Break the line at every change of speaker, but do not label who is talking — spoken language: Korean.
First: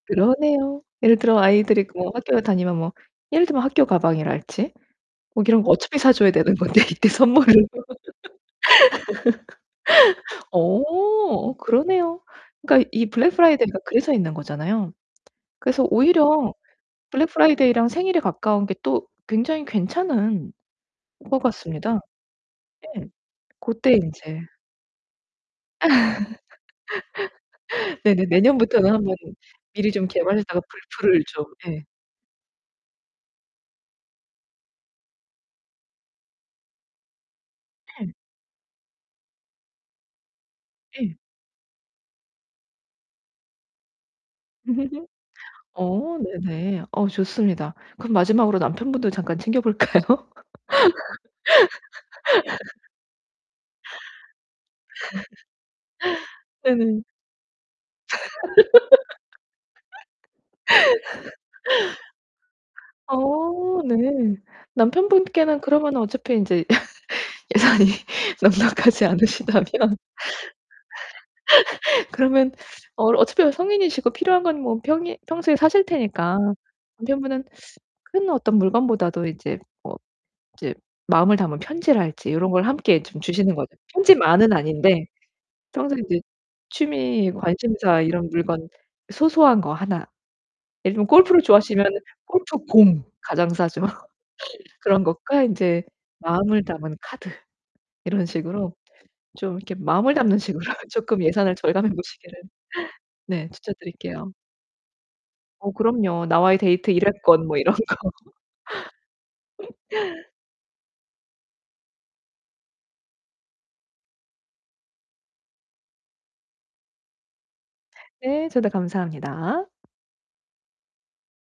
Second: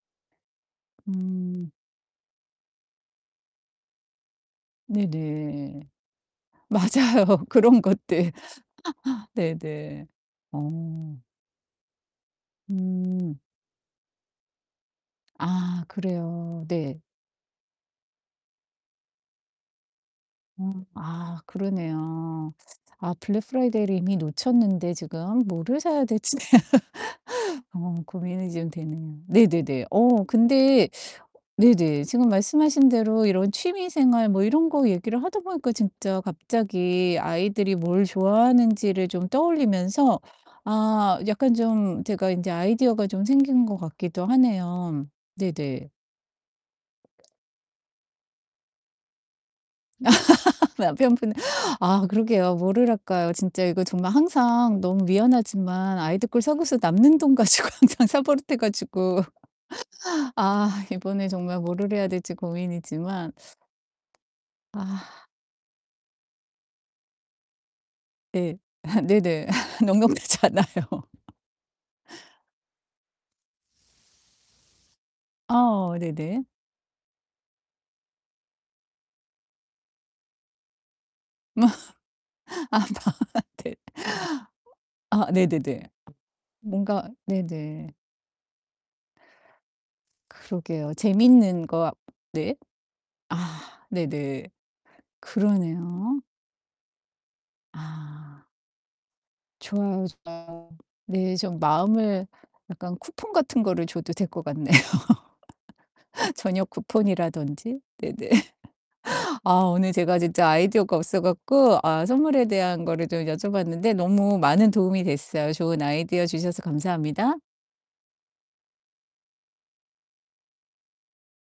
그러네요. 예를 들어
음.
아이들이 그 뭐 학교를 다니면 뭐 예를 들면 학교 가방이랄지 뭐 이런 거
네네.
어차피 사 줘야 되는 건데 이때
맞아요.
선물을
그런 것들. 네네. 어.
어 그러네요. 그러니까 이
음.
블랙프라이데이가 그래서 있는 거잖아요.
아
그래서 오히려
그래요. 네.
블랙프라이데이랑 생일에 가까운게 또 굉장히 괜찮은
음.
것
아
같습니다.
그러네요.
네.
아
고때
블랙프라이데이를 이미
인제
놓쳤는데 지금 뭐를 사야 되지? 어
네네.
고민이 좀
내년부터는 1 번
되네요. 네네네.
미리 좀
어
개발했다가
근데
블프를 좀 예.
네네. 지금 말씀하신 대로 이런 취미 생활 뭐 이런 거 얘기를 하다 보니까 진짜 갑자기 아이들이 뭘
음.
좋아하는지를 좀 떠올리면서
예.
아 약간 좀 제가 인제 아이디어가 좀 생긴 것 같기도 하네요. 네네.
어 네네. 어 좋습니다. 그럼 마지막으로 남편분도 잠깐 챙겨볼까요?
남편분은 아 그러게요. 뭐를 할까요? 진짜 이거 정말 항상 너무 미안하지만 아이들 걸 사고서
네네.
남는 돈 가지고 항상 사 버릇해 가지고 아 이번에 정말 뭐를 해야 될지 고민이지만
어 네.
아.
남편분께는 그러면은 어차피 인제 예산이
네.
넉넉하지
네네.
않으시다면
넉넉대지 않아요.
그러면 어 어차피 성인이시고 필요한 건 뭐 평일 평소에 사실
아
테니까
네네.
남편분은 큰 어떤 물건보다도 이제 뭐 이제 마음을 담은 편지랄지 요런 걸 함께 좀
아빠한테.
주시는 거는 편지만은 아닌데
아 네네네.
평소에 인제
뭔가
취미
네네.
관심사 이런 물건 소소한 거 하나,
그러게요.
예를 들면 골프를
재밌는 거
좋아하시면은
네.
골프 공. 가장 싸죠.
아 네네.
그런 것과 인제
그러네요.
마음을 담은 카드 이런
아.
식으로 좀 이렇게
좋아요,
마음을 담는 식으로
좋아요.
쪼끔
네
예산을
좀
절감해
마음을
보시기를
약간 쿠폰
네
같은 거를 줘도 될
추천드릴게요.
것 같네요.
어 그럼요. 나와의
저녁
데이트 1 회권 뭐 이런
쿠폰이라든지.
거.
네네. 아 오늘 제가 진짜 아이디어가 없어 갖고 아 선물에 대한 거를 좀 여쭤봤는데 너무 많은 도움이 됐어요. 좋은 아이디어 주셔서 감사합니다.
네 저도 감사합니다.